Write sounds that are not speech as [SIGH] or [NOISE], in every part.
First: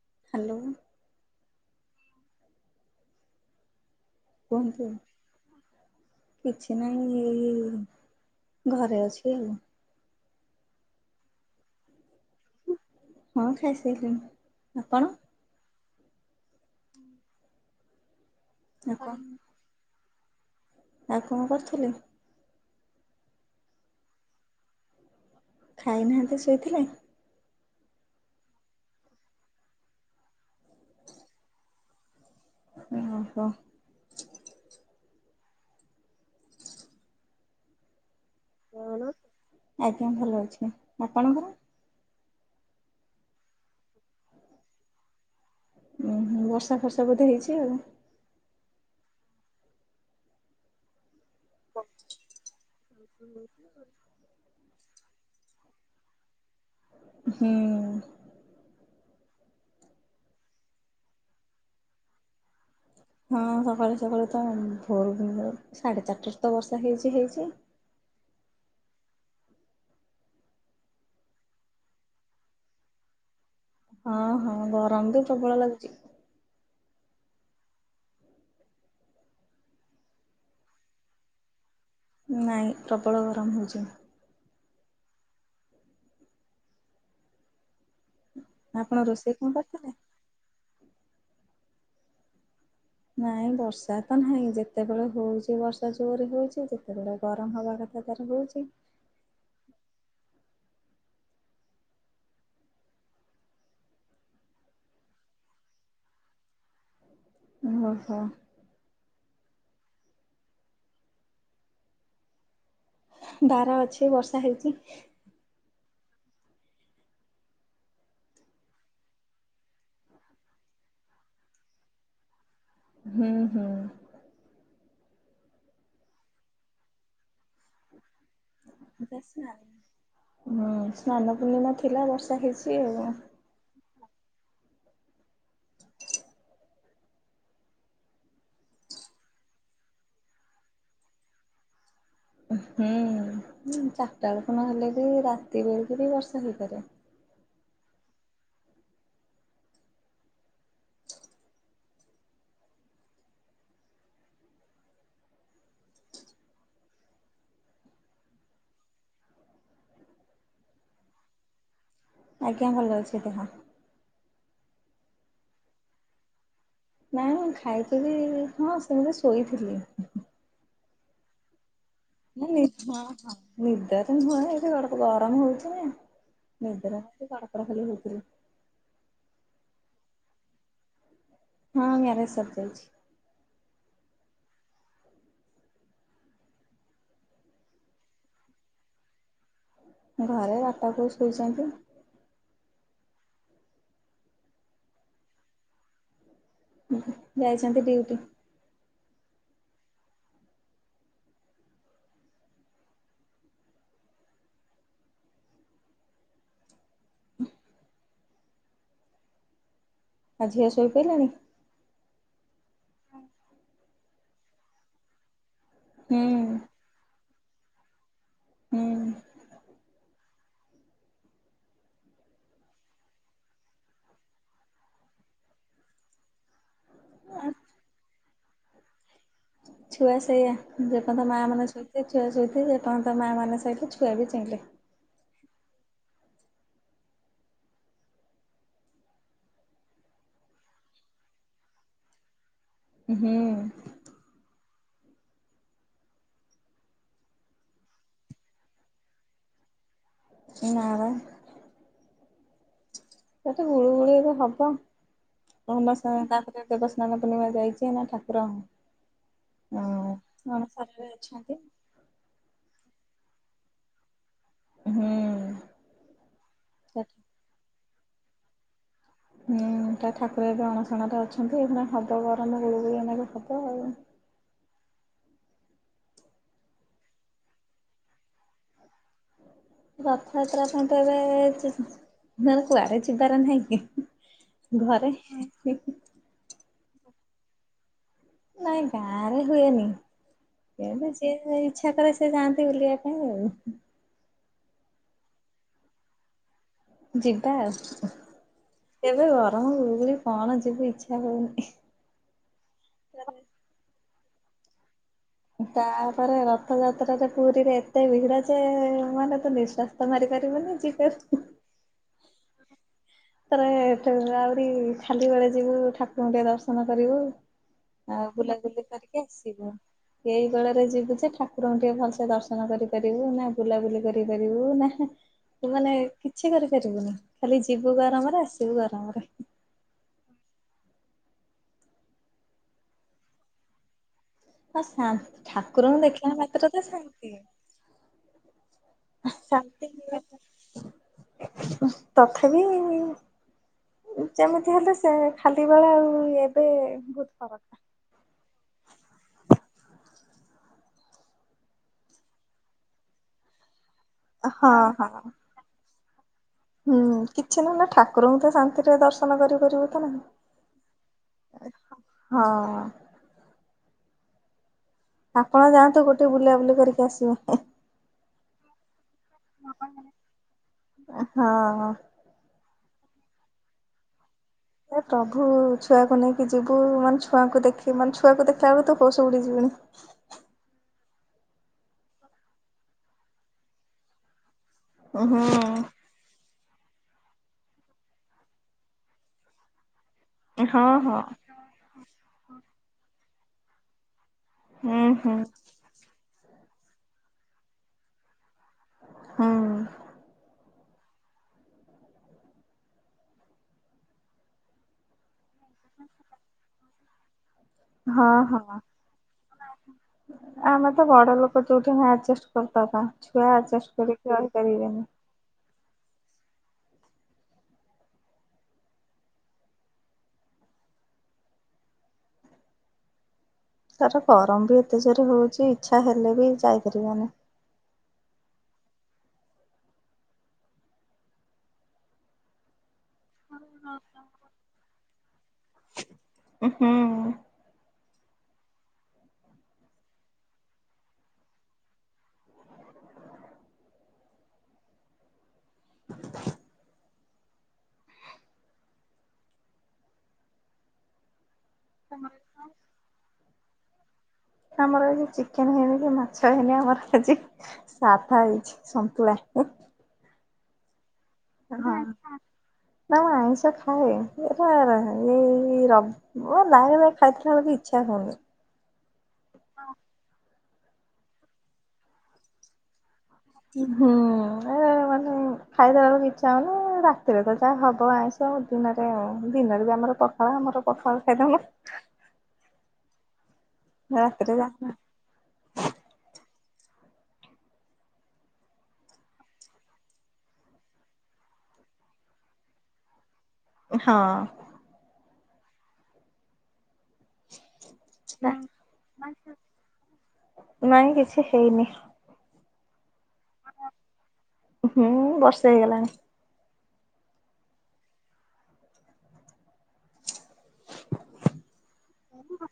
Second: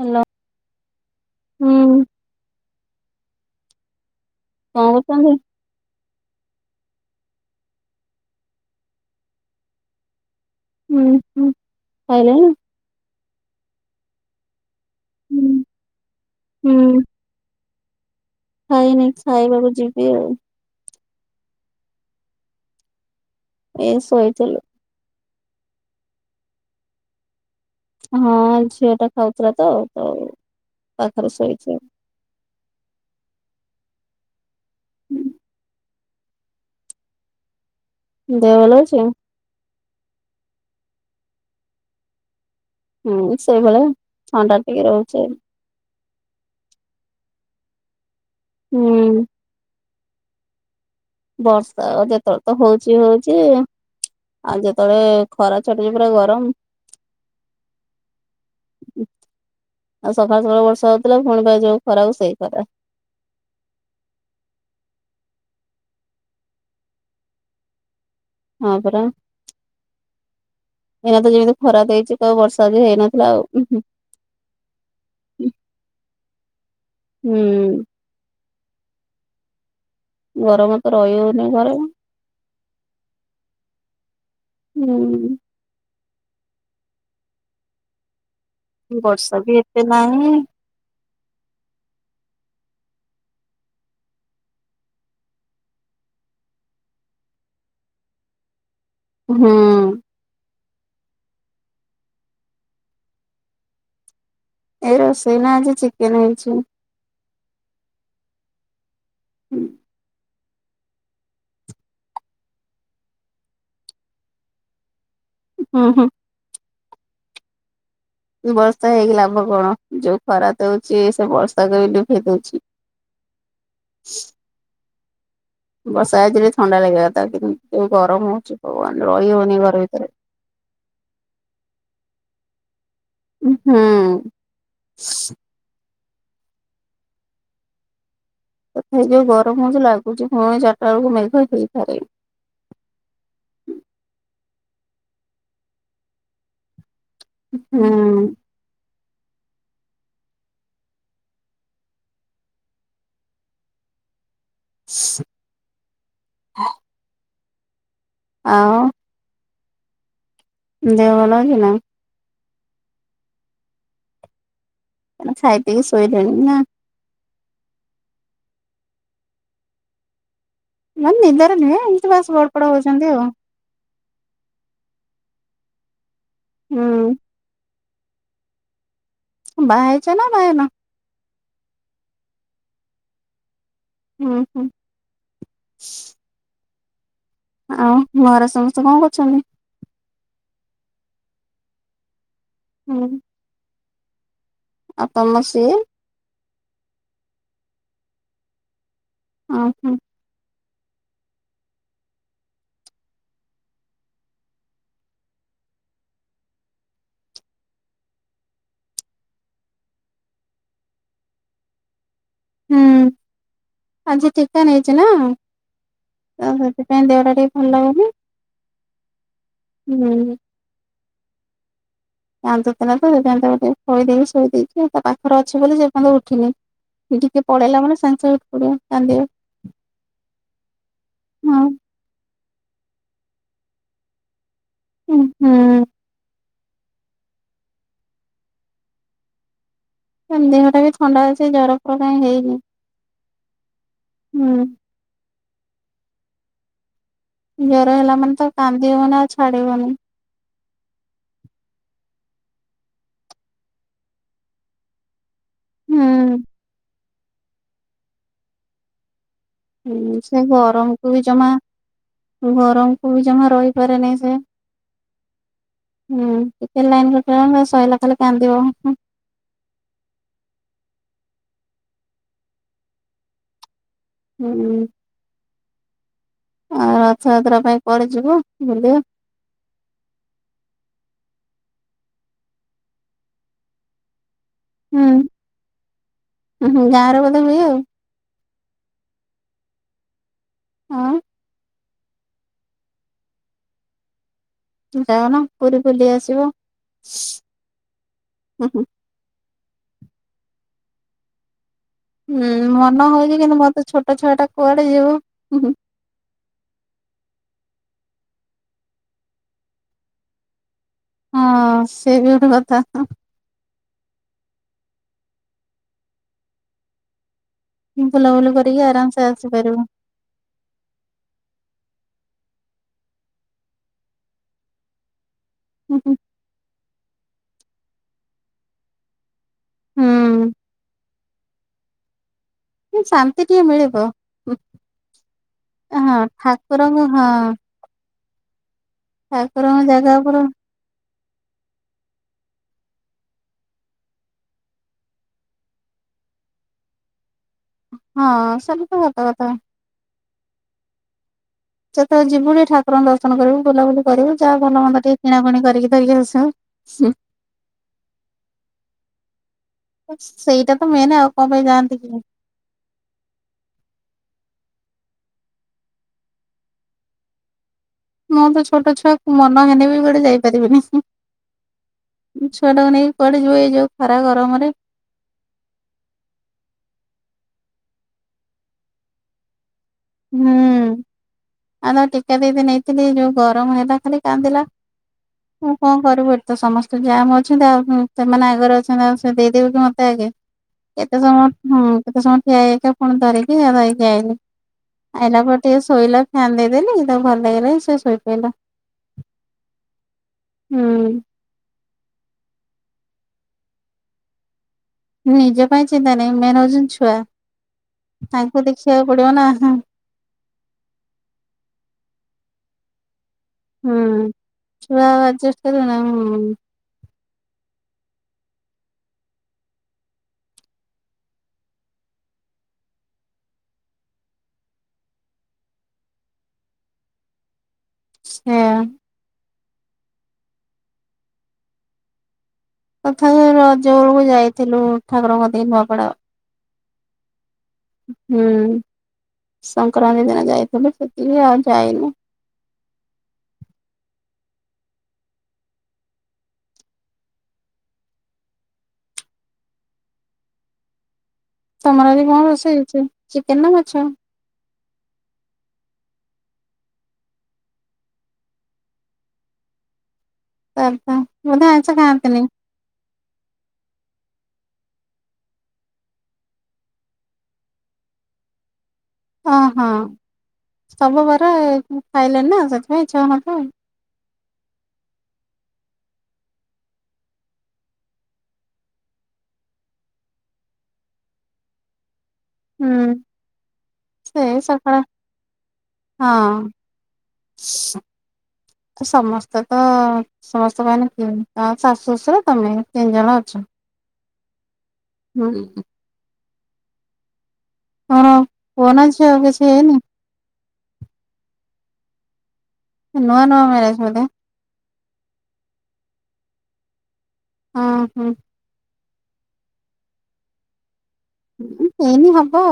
Hello. Hello. କଣ କୁହନ୍ତୁ। କରୁଛନ୍ତି? କିଛି ନାହିଁ ଏଇ ଘରେ ଅଛି ଆଉ। ହୁଁ ହୁଁ ଖାଇଲଣି। ହଁ ଖାଇସାଇଲିଣି ଆପଣ ଉୁଁ ଉଁ। ଖାଇନି ଆପଣ ଖାଇବାକୁ ଯିବି ଆଉ। ଆଉ କଣ କରୁଥିଲେ। ଏ ଶୋଇଥିଲି। ଖାଇନାହାନ୍ତି ଶୋଇଥିଲେ। ହଁ ଝିଅ ଟା ଖାଉଥିଲା ତ ତ ତା ପାଖରେ ଶୋଇଛି ଆଉ। ଓହୋ। ହୁଁ। ଦେହ ଭଲ ଅଛି ଆଉ। ଆଜ୍ଞା ଭଲ ଅଛି ଆପଣଙ୍କର ହୁଁ ସେଇଭଳିଆ ଥଣ୍ଡା ଟିକେ ରହୁଛି ଆଉ। ଉଁ ହୁଁ ବର୍ଷା ଫର୍ଷା ବୋଧେ ହେଇଛି ଆଉ। ହୁଁ। ବର୍ଷା ଯେତେଳେ ତ ହଉଛି ହଉଛି ଆ। ଆଉ ଯେତେବେଳେ ଖରା ଛାଟୁଚି ପୁରା ଗରମ। ହୁଁ। ଆଉ ସକାଳ ସକାଳ ବର୍ଷା ହଉଥିଲା ପୁଣି ପାଇଁ ଯୋଉ ଖରା କୁ ସେଇ ଖରା। ହଁ ସକାଳୁ ସକାଳୁ ତ ଭୋର ସାଢେ ଚାରିଟାରେ ତ ବର୍ଷା ହେଇଛି ହେଇଛି। ହଁ ପରା। ଏଇନା ତ ଯେମିତି ଖରାପ ଦେଇଛି ତ ବର୍ଷା ବି ହେଇନଥିଲା ଆଉ। ହଁ ହଁ ଗରମ ବି ପ୍ରବଳ ଲାଗୁଚି। ହୁଁ। ଗରମ ତ ରଇ ହଉନି ଘରେ ନାଇଁ ପ୍ରବଳ ଗରମ୍ ହଉଛି। ହୁଁ। ଆପଣ କି ରୋଷେଇ ବର୍ଷା କଣ ବି ଏତେ କରିଥିଲେ? ନାଇଁ ନାଇଁ ବର୍ଷା ତ ନାହିଁ ଯେତେବେଳେ ହଉଛି ବର୍ଷା ଜୋରେ ହଉଛି ଯେତେବେଳେ ଗରମ୍ ହବା କ ତା ପରେ ହଉଛି। ହଁ ଏ ରୋଷେଇ ନା ଆଜି ଚିକେନ୍ ହେଇଛି। ଓହୋ। ହୁଁ [INAUDIBLE] ବାର ଅଛି ବର୍ଷା ହେଇଛି। ହୁଁ ହୁଁ। ବର୍ଷା ହେଇକି ଲାଭ କଣ ଯୋଉ ଖରା ଦଉଚି ସେ ବର୍ଷାକୁ ବି ଲିଭେଇ ଦଉଛି। ହୁଁ ହୁଁ। ବର୍ଷା ହେଇଥିଲେ ଥଣ୍ଡା ଲାଗିବା କଥା କିନ୍ତୁ ଯୋଉ ଗରମ୍ ହଉଛି ଭଗବାନ୍ ରହି ହଉନି ଏ ଘର ଭିତରେ। ହୁଁ ସ୍ନାନ ପୂର୍ଣ୍ଣିମା ଥିଲା ବର୍ଷା ହେଇଛି ଆଉ। ହୁଁ। ତଥାପି ଯୋଉ ଗରମ ହଉଛି ଲାଗୁଛି ପୁଣି ଚାରିଟା ବେଳକୁ ମେଘ ହେଇଥାଇ ପାରେ। ହୁଁ ଚାରିଟା ବେଳୁକୁ ନ ହେଲେ ବି ରାତି ବେଳୁକୁ ବି ବର୍ଷା ହେଇପାରେ। ହୁଁ। [UNINTELLIGIBLE] ଆଉ ଦେହ ଭଲ ଅଛି ନା? ଆଜ୍ଞା ଭଲ ଅଛି ଦେହ। କଣ ଖାଇ ପିଇ ଶୋଇଲେଣି ନା ନାଇଁ ମୁଁ ଖାଇଥିଲି ହଁ ସେମିତି ଶୋଇଥିଲି। ନା ନିଦରେ ନୁହେଁ ଏମ୍ ତି ବାସ୍ ହଁ ଗଡପଡ ହଉଛନ୍ତି ଆଉ। ହଁ ନିଦରେ ନୁହେଁ ଏମ୍ ତି ଗଡପଡ ଗରମ୍ ହଉଛି ନିଦରେ ଏମ୍ ହୁଁ ତି ଗଡପଡ ଖାଲି ହଉଥିଲି। ବାହା ହେଇଛ ନା ବାହା ହେଇନ? ହଁ ମ୍ୟାରେଜ୍ ସରିଯାଇଛି। ହୁଁ ହୁଁ। ଆଉ ଘରେ ସମସ୍ତେ କଣ କରୁଛନ୍ତି? ଘରେ ବାପା ବୋଉ ଶୋଇଚନ୍ତି। ହୁଁ। ଆଉ ତମ ସିଏ? ଯାଇଛନ୍ତି ଡ୍ୟୁଟି। ଅ ହଁ। ଆଉ ଝିଅ ଶୋଇ ପଇଲାଣି? ହୁଁ ଆଜି ଟୀକା ନେଇଚି ନା। ହୁଁ। ସେଥି ପାଇଁ ଦେହଟା ଟିକେ ଭଲ୍ ଲାଗୁନି। ହୁଁ। ହୁଁ କାନ୍ଦୁଥିଲା ତ ସେଥିପାଇଁ ତାକୁ ଟିକେ ଖୋଇଦେଇକି ଶୋଇ ଦେଇଚି ତା ପାଖରେ ଅଛି ବୋଲି ସେ ଏପର୍ଯ୍ୟନ୍ତ ଉଠିନି। ଟିକେ ପଳେଇଲା ମାନେ ସାଙ୍ଗେ ସାଙ୍ଗେ ଉଠିପଡିବ କାନ୍ଦିବ। ଛୁଆ ସେଇଆ ଯେପର୍ଯ୍ୟନ୍ତ ମା ହଁ ମାନେ ଶୋଇଥିବେ ଛୁଆ ଶୋଇଥିବେ ଯେ ପର୍ଯ୍ୟନ୍ତ ମାଆ ମାନେ ଚେଇଁଲେ ଛୁଆ ବି ଚେଇଁଲେ। ଉଁ ହୁଁ। ତା ଦେହ ଟା ବି ଥଣ୍ଡା ଅଛି ଜର ଫର କାଇଁ ହେଇନି। ହୁଁ। ହୁଁ। ଜର ହେଲା ମାନେ ତ କାନ୍ଦିବମାନେ ଆଉ ଛାଡିବନି। ନା ବା। ଏତେ ଗୁଳୁଗୁଳି ହବ। ରମସା ହୁଁ। ତାପରେ ଦେବସ୍ନାନ ପୂର୍ଣ୍ଣିମା ଯାଇଛି ନା ଠାକୁରଙ୍କ ହୁଁ ସେ ଗରମକୁ ବି ଜମା ଗରମକୁ ବି ଜମା ରହିପାରେନି ସେ। ହୁଁ ହୁଁ ଟିକେ ଲାଇନି କଟା ହେଲେ ଶଇଲା ଖାଲି କାନ୍ଦିବ ହଁ। ହୁଁ ଠା ଠାକୁର ଏବେ ଅଣଶଣରେ ଅଛନ୍ତି ଏଇ ଖିଣା ହବ ଗରମ ଗୁଳୁଗୁଳି ଏଇନାକେ ହବ ଆଉ। ହୁଁ ହୁଁ। ଆଉ ରଥଯାତ୍ରା ପାଇଁ କୁଆଡେ ଯିବ ବୁଲିବା। ରଥଯାତ୍ରା ପାଇଁ ତ ଏବେ ସେ ହେଲେ କୁଆଡ଼େ ଯିବାର ନାହିଁକି ଘରେ। ଉଁ ହୁଁ ଗାଁରେ ବୋଧେ ହୁଏ ଆଉ। ନାଇଁ ଗାଁରେ ହୁଏନି ତେବେ ଆଉ ସିଏ ଏଇ ଇଛାକରେ ସେ ଯାଆନ୍ତି ବୁଲିବା ପାଇଁ ଆଉ। ଯାଉନ ପୁରୀ ବୁଲି ଆସିବ। ଯିବା ହୁଁ ଏବେ ଗରମ ଗୁଳୁଗୁଳି କଣ ଯିବି ଇଛା ହଉନି। ହୁଁ ମନ ହଉଛି କିନ୍ତୁ ମୋରତ ଛୋଟ ଛୁଆ ଟା କୁଆଡେ ଯିବୁ। ତାପରେ ର ରଥଯାତ୍ରାରେ ପୁରୀରେ ଏତେ ଭିଡ଼ ଯେ ମାନେ ତ ନିଃଶ୍ୱାସ ତ ମାରିପାରିବୁନି ଯିବେ ସେଏବି ଗୋଟେ କଥା ହଁ। ଥରେ ଆହୁରି ଖାଲି ବେଳେ ଯିବୁ ଠାକୁରଙ୍କୁ ଟିକେ ଦର୍ଶନ କରିବୁ। ଆଉ ବୁଲାବୁଲି ବୁଲା ବୁଲି କରିକି ଆରାମସେ ଆସିବୁ। ଆସିପାରିବ। ଏଇ ବେଳରେ ଯିବୁ ଯେ ଠାକୁରଙ୍କୁ ଟିକେ ଭଲସେ ଦର୍ଶନ କରିପାରିବୁ ନା ବୁଲାବୁଲି କରିପାରିବୁ ନା ତୁ ମାନେ ହୁଁ ହୁଁ କିଛି କରିପାରିବୁନି ଖାଲି ଯିବୁ ଗରମରେ ଆସିବୁ ଗରମରେ। ହୁଁ। ଉ ଶାନ୍ତି ଟିକେ ମିଳିବ। ହଁ ଶା ଠାକୁରଙ୍କୁ ହଁ ଦେଖିଲା ମାତ୍ର ତ ଠାକୁରଙ୍କୁ ହଁ ଶାନ୍ତି। ଠାକୁରଙ୍କ ଶାନ୍ତି ଜାଗା ମିଳେ ଉପରୁ ପା ତଥାପି ଯେମିତି ହେଲେ ସେ ଖାଲି ବେଳେ ଆଉ ଏବେ ବହୁତ୍ ଫରକ। ହଁ ସେମିତି ସତ କଥା। ସେତେବେଳେ ଯିବୁ ଟିକେ ଠାକୁଙ୍କୁ ଦର୍ଶନ କରିବୁ ବୁଲାବୁଲି କରିବୁ ଯାହା ହଁ ଭଲ ମନ୍ଦ ହଁ ଟିକେ କିଣାକଣି କରିକି ଧରିକି ଆସିବୁ। ହୁଁ କିଛି ନହେଲେ ଠାକୁରଙ୍କୁ ତ ଶାନ୍ତିରେ ଦର୍ଶନ କରିପାରିବୁ। ତ ନାହିଁ। ସେଇଟା ତ ମେନେ ଆଉ କଣ ପାଇଁ ଯାଆନ୍ତି କି। ହଁ। ଆପଣ ଯାଆନ୍ତୁ ଗୋଟେ ବୁଲା ବୁଲି କରିକି ଆସିବ। ମୋର ତ ଛୋଟ ଛୁଆ ମନ ହେନେ ବି କୁଆଡେ ଯାଇ ପାରିବିନି। ହଁ। ଛୁଆ ଟାକୁ ନେଇକି କୁଆଡେ ଯିବ ଏଇ ଯୋଉ ଖରା ଗରମରେ। ଏ ପ୍ରଭୁ ଛୁଆକୁ ନେଇକି ଯିବୁ ମାନେ ଛୁଆକୁ ଦେଖିବି ମାନେ ଛୁଆକୁ ଦେଖିଲା ବେଳୁ ତ ହୋଷ ଭଡି ଯିବନି। ହୁଁ ଆଉ ନା ଟିକା ଦେଇତେ ନେଇଥିଲି ଯୋଉ ଗରମ ହେଲା ଖାଲି କାନ୍ଦିଲା। ମୁଁ କଣ ହୁଁ କରିବୁ ଏ ତ ସମସ୍ତେ ଯାମ ଅଛି ତା ହୁଁ ସେମାନେ ଆଗରେ ଅଛନ୍ତି ଆଉ ସେ ଦେଇଦେବେ କି ମତେ ଆଗେ। ହଁ ହଁ ଏତେ ସମୟ ହଁ କେତେ ସମୟ ଠିଆ ହୋଇ ହେଇକା ପୁଣି ଧରିକି ଧରିକି ଆଇଲି। ହୁଁ ହୁଁ। ଆଇଲା ପରେ ଟିକେ ଶୋଇଲା ଫ୍ୟାନ୍ ଦେଇଦେଲି ତାକୁ ଭଲ ଲାଗିଲା ଯେ ସେ ଶୋଇପଇଲା। ହୁଁ। ହୁଁ। ନିଜ ପାଇଁ ଚିନ୍ତା ନାହିଁ ମେନ୍ ହଉଛନ୍ତି ଛୁଆ ହଁ ତାଙ୍କୁ ହଁ। ଦେଖିବାକୁ ପଡିବନା ହୁଁ। ଆମେ ତ ବଡ ଲୋକ ଯୋଉଠି ନ ଆଡଜଷ୍ଟ କରି ପାରୁନା ଛୁଆ ଆଡଜଷ୍ଟ ହୁଁ କରିକି ଛୁଆ ରହିପାରିବେନି। [UNINTELLIGIBLE] ତାର ଗରମ ବି ଏତେ ଜୋରେ ହଉଛି ଇଛା ହେଲେ ବି ଯାଇପାରିବନି। ହେଁ। ତଥାପି ରଜ ବଳୁକୁ ଯାଇଥିଲୁ ଠାକୁରଙ୍କ ଦେଇ ନୂଆପଡା। ଉଁ ହୁଁ। ହୁଁ ସଂକ୍ରାନ୍ତି ଦିନ ଯାଇଥିଲୁ ସେତିକି ଆଉ ଯାଇନୁ। ତମର ଆଜି କଣ ରୋଷେଇ ହେଇଛି ଚିକେନ ନା ମାଛ? ଆମର ଆଜି ଚିକେନ ହେଇନି କି ମାଛ ହେଇନି ଆମର ଆଜି। ସାଧା ହେଇଛି ସନ୍ତୁଳା। ଓହୋ। ହଁ ନାଇଁ ଆଇଁଷ ଖାଏ ଏରା ରହ ଏଇ ର ମୋ ନାଇଁ ଭଳିଆ ଖାଇଥିଲି ବେଳୁକୁ ଇଚ୍ଛା ହଉନି। ଓହଁ ସବୁ ବାରେ ଖାଇଲେଣି ନା ସେଥିପାଇଁ ଇଛା ହଉନଥିବ ଆଉ। କି ହଁ ଏ ମାନେ ମାନେ। ଖାଇଦେବାକୁ ଇଚ୍ଛା ହଉନି ରାତିରେ ତ ଯାହା ହବ ଆଇଁଷ ଦିନରେ ଆଉ ଦିନରେ ବି ଆମର ତ ହ ଆମର ପଖାଳ ଖାଇଦଉନୁ। ହୁଁ ରାତିରେ ସେଇ ଯା ସକାଳ। ହଁ। ସମସ୍ତେ ତ। ସମସ୍ତଙ୍କ ପାଇଁ କି ଶାଶୁ ଶ୍ୱଶୁର ତମେ ତିନିଜଣ ଅଛ? ହଁ। ହୁଁ। କଣ ପୁଅ ନା ଝିଅ କିଛି ହେଇନି? ନାଇଁ କିଛି ହେଇନି। ନୂଆ ନୂଆ ମ୍ୟାରେଜ ବୋଧେ? ହୁଁ ବର୍ଷେ ହେଇଗଲାଣି। ହଁ ହଁ। ହୁଁ ହେଇନି ହବ।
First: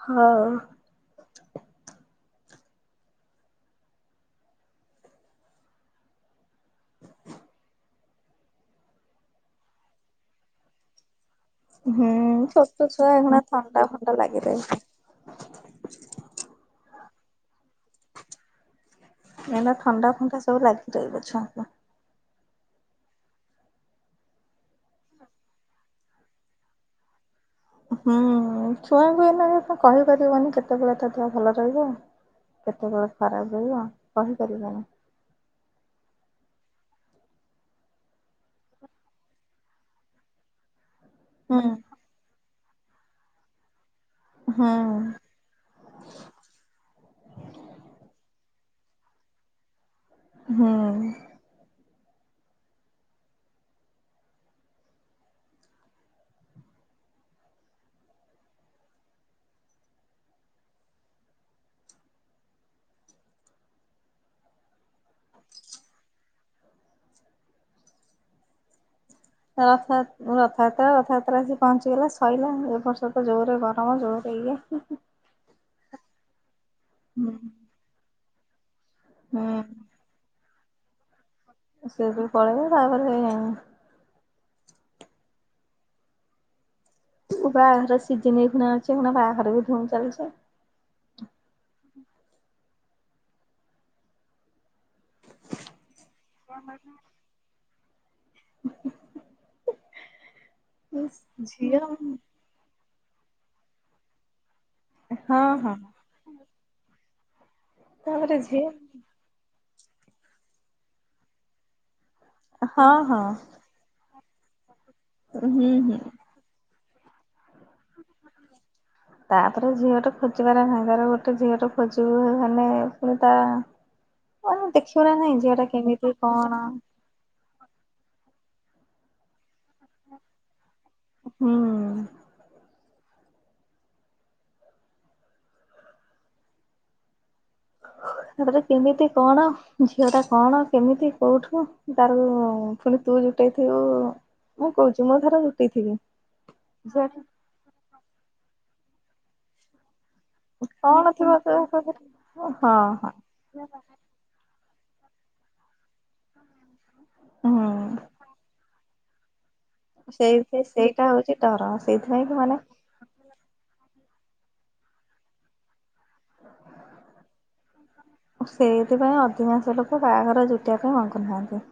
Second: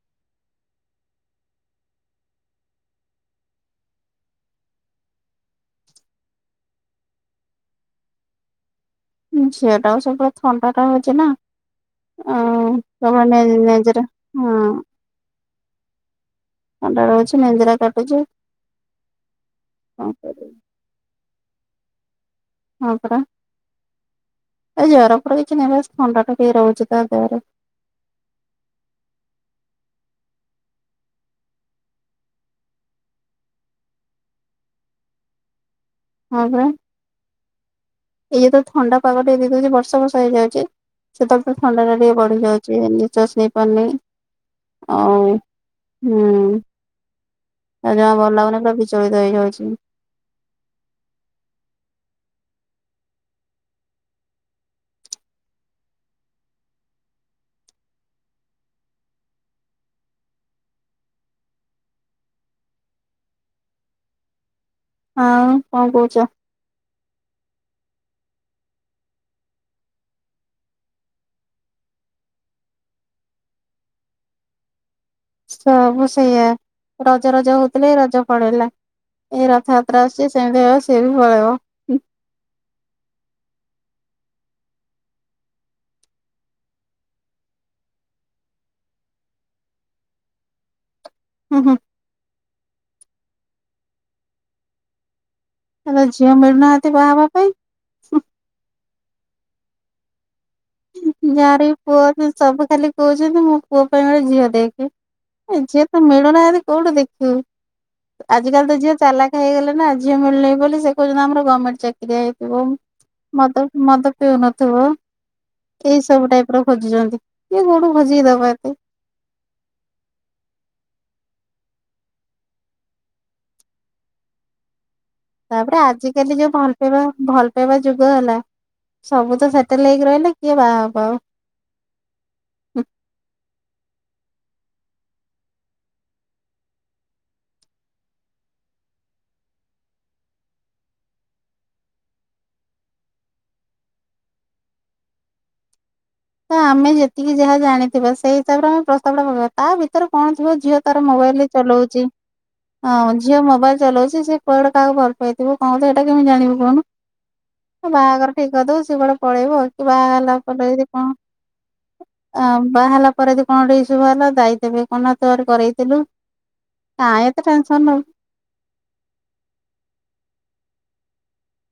ହଁ। ହୁଁ ଝିଅଟାକୁ ସବୁବଳେ ଥଣ୍ଡାଟା ହଉଛି ନା। ହୁଁ ଅଁ ଛୋଟ ଛୁଆ ସବୁ ଏଇଖୁଣା ମାନେ ଥଣ୍ଡା ନେଞ୍ଜର ଫଣ୍ଡା ଲାଗି ହଁ। ରହିବ ଥଣ୍ଡା ରହୁଛି ନେଞ୍ଜେରା କାଟୁଚି। ଏଇନା ଥଣ୍ଡା ଫଣ୍ଡା ସବୁ ଲାଗି ରହିବ ଛୁଆଙ୍କୁ। ହଁ ପରା ଏ ଜର ଫର କିଛି ନାଇଁ ବାସ୍ ଥଣ୍ଡାଟା ଟିକେ ରହୁଛି ତା ଦେହରେ। ହୁଁ ଛୁଆଙ୍କୁ ଏଇନାକେ ତ କହିପାରିବନି କେତେବେଳେ ତା ଦେହ ଭଲ ରହିବ। କେତେବେଳେ ଖରାପ ରହିବ କହିପାରିବନି। ହଁ ପରା। ଇଏ ତ ଥଣ୍ଡା ପାଗ ଟିକେ ଦେଇଦଉଛି ବର୍ଷା ଫର୍ଷା ହେଇଯାଉଛି ସେତେବେଳେ ଫୁଣି ହୁଁ। ଥଣ୍ଡାଟା ଟିକେ ବଢିଯାଉଛି। ସେ ନିଶ୍ୱାସ ନେଇ ପାରୁନି ହୁଁ ଆଉ ହୁଁ ଆଉ ଜମା ଭଲ ଲାଗୁନି ପୁରା ବିଚଳିତ ହେଇଯାଉଛି। ହୁଁ। ଆଉ କଣ କହୁଛ ରଥ ରଥଯାତ୍ରା ରଥଯାତ୍ରା ଆସିକି ପହଞ୍ଚିଗଲା ସୋଇଲା ଏବ ବର୍ଷ ତ ଯୋରେ ଗରମ ଯୋର। ସେଇଆ ସବୁ ସେଇଆ ରଜ ରଜ ହଉଥିଲେ ରଜ ପଳେଇଲା ଏଇ ହୁଁ। ରଥଯାତ୍ରା ଆସୁଛି ସେମିତି ହେଇକି ସିଏବି ପଳେଇବ। ସିଏ ବି ପଳେଇବ ତାପରେ ବାହାଘର ସିଜିନ ଏଇ କୁଣା ଏଇନେ ବାହାଘର ବି ଧୁମ୍ ଚାଲୁଛି। ହୁଁ ହୁଁ। ଝିଅ ମିଳୁନାହାନ୍ତି ବାହା ହବା ପାଇଁ। [INAUDIBLE] ଯାହାର ଝିଅ ପୁଅ ସବୁ ଖାଲି କହୁଛନ୍ତି ମୋ ପୁଅ ପାଇଁ ଗୋଟେ ଝିଅ ଦେଖ୍। ହଁ ହଁ। ଝିଅ ତ ମିଳୁନାହାନ୍ତି କୋଉଠି ଦେଖିବୁ ଆଜି କାଲି ତ ଝିଅ। ଚାଲାକ୍ ହେଇଗଲେଣି ନା ଝିଅ ମିଳୁନି ବୋଲି ସେ କହୁଛନ୍ତି ଆମର ଗଭର୍ଣ୍ଣମେଣ୍ଟ ଚାକିରିଆ ହେଇଥିବ ହଁ ହଁ ମତ ମଦ ପିଉ ନଥିବ। ହୁଁ ଏଇ ହୁଁ। ସବୁ ଟାଇପ ର ଖୋଜୁଛନ୍ତି କିଏ କୋଉଠୁ ଖୋଜିିକି ଦବ ଆକୁ। ତାପରେ ଝିଅ ଟେ ଖୋଜିବାର ନାହିଁ ତାର ଗୋଟେ ଝିଅ ଟେ ଖୋଜିବୁ ମାନେ ପୁଣି ତା ଦେଖିବୁ ନା ନାଇଁ। ଝିଅ ଟା ତାପରେ କେମିତି ଆଜିକାଲି କଣ ଯୋଉ ଭଲ ପାଇବା ଭଲ ପାଇବା ଯୁଗ ହେଲା ସବୁ ତ ସେଟେଲ ହେଇକି ରହିଲେ କିଏ ବାହା ହବ ଆଉ। ହୁଁ। [INAUDIBLE] ତାପରେ କେମିତି କଣ ଝିଅ ଟା କଣ କେମିତି କୋଉଠୁ ତାର ପୁଣି ତୁ ଜୁଟେଇଥିବୁ ମୁଁ କହୁଛିୁ ମୋ ଧର ଜୁଟେଇଥିବି ତ ଆମେ ଝିଅଟା ଯେତିକି ଯାହା ଜାଣିଥିବା ସେଇ ହିସାବରେ ଆମ ପ୍ରସ୍ତାବଟା ପକେଇବା ତା ଭିତରେ ତାର କଣ ଥିବ ଝିଅ ତାର କଣ ଥିବ ମୋବାଇଲ ରେ ତୋ ପାଖରେ ଚଲଉଛି ହଁ ଆ ହଁ ଝିଅ ମୋବାଇଲ ଚଲଉଛି। ସେ କୁଆଡେ କାହାକୁ ଭଲ ପାଇଥିବ କଣ କରିଥିବ ହେଟା କେମିତି ଜାଣିବୁ କହୁନୁ। ହୁଁ ବାହାଘର ଠିକ କରିଦବୁ ସିଏ କୁଆଡେ ପଳେଇବ କି ବାହା ହେଲା ପରେ ଯଦି କଣ ସେଟା ହଉଛି ଡ଼ର ସେଇଥିପାଇଁ କି ଆ ସେମାନେ ବାହା ହେଲା ପରେ ଯଦି କଣ ଟିକେ ଇଶୁ ବାହାରିଲା ଦାୟୀ ଦେବେ କଣ ନା ତୁ କରେଇଥିଲୁ। କାଇଁ ଏତେ ଟେନ୍ସନ ନଉ ସେଇଥିପାଇଁ ଅଧିକାଂଶ ଲୋକ ବାହାଘର ଜୁଟେଇବା ପାଇଁ ମଙ୍ଗୁ ନାହାନ୍ତି।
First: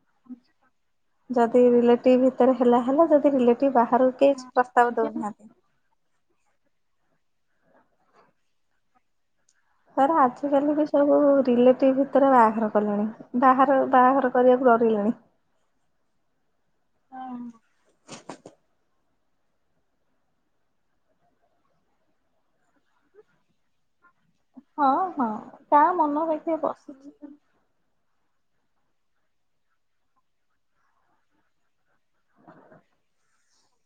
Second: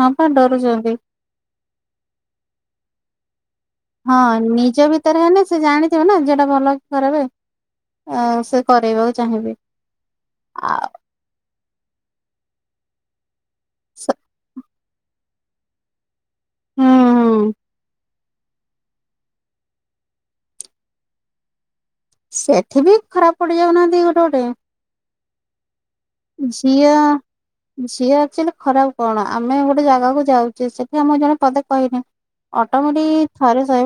ହଁ ପା ଡରୁଛନ୍ତି। ଯଦି ରିଲେଟିଭ ଭିତରେ ହେଲା ହେଲା ଯଦି ରିଲେଟିଭ ବାହାରେ କି ହଁ ନିଜ ପ୍ରସ୍ତାବ ଭିତରେ ହେଲେ ଦଉନାହାନ୍ତି। ସେ ଜାଣିଥିବ ନା ଝିଅ ଟା ଭଲ କି ଖରାପେ ସେ କରରେଇବାକୁ ଚାହିଁବେ। ତାପରେ ଆଜିକାଲି ବି ସବୁ ରିଲେଟିଭ ଭିତରେ ବାହାଘର କଲେଣି। ବାହାରୁ ସେ ବାହଘର କରିବାକୁ ଡରିଲେଣି। ହୁଁ ହୁଁ। ସେଠି ବି ଖରାପ ପଡିଯାଉନାହାନ୍ତି ଗୋଟେ ଗୋଟେ। ହଁ ହଁ ତା ମନ ଦେଖିଆ ଝିଅ ବସିଛି। ଝିଅ ଆକୁଚୁଆଲି ଖରାପ କଣ ଆମେ ଗୋଟେ ଜାଗାକୁ ଯାଉଛେ ସେଠି ଆମ ଜଣେ ପଦେ କହିନେ। ଅଟୋମେଟିକ ଥରେ ସହିବ।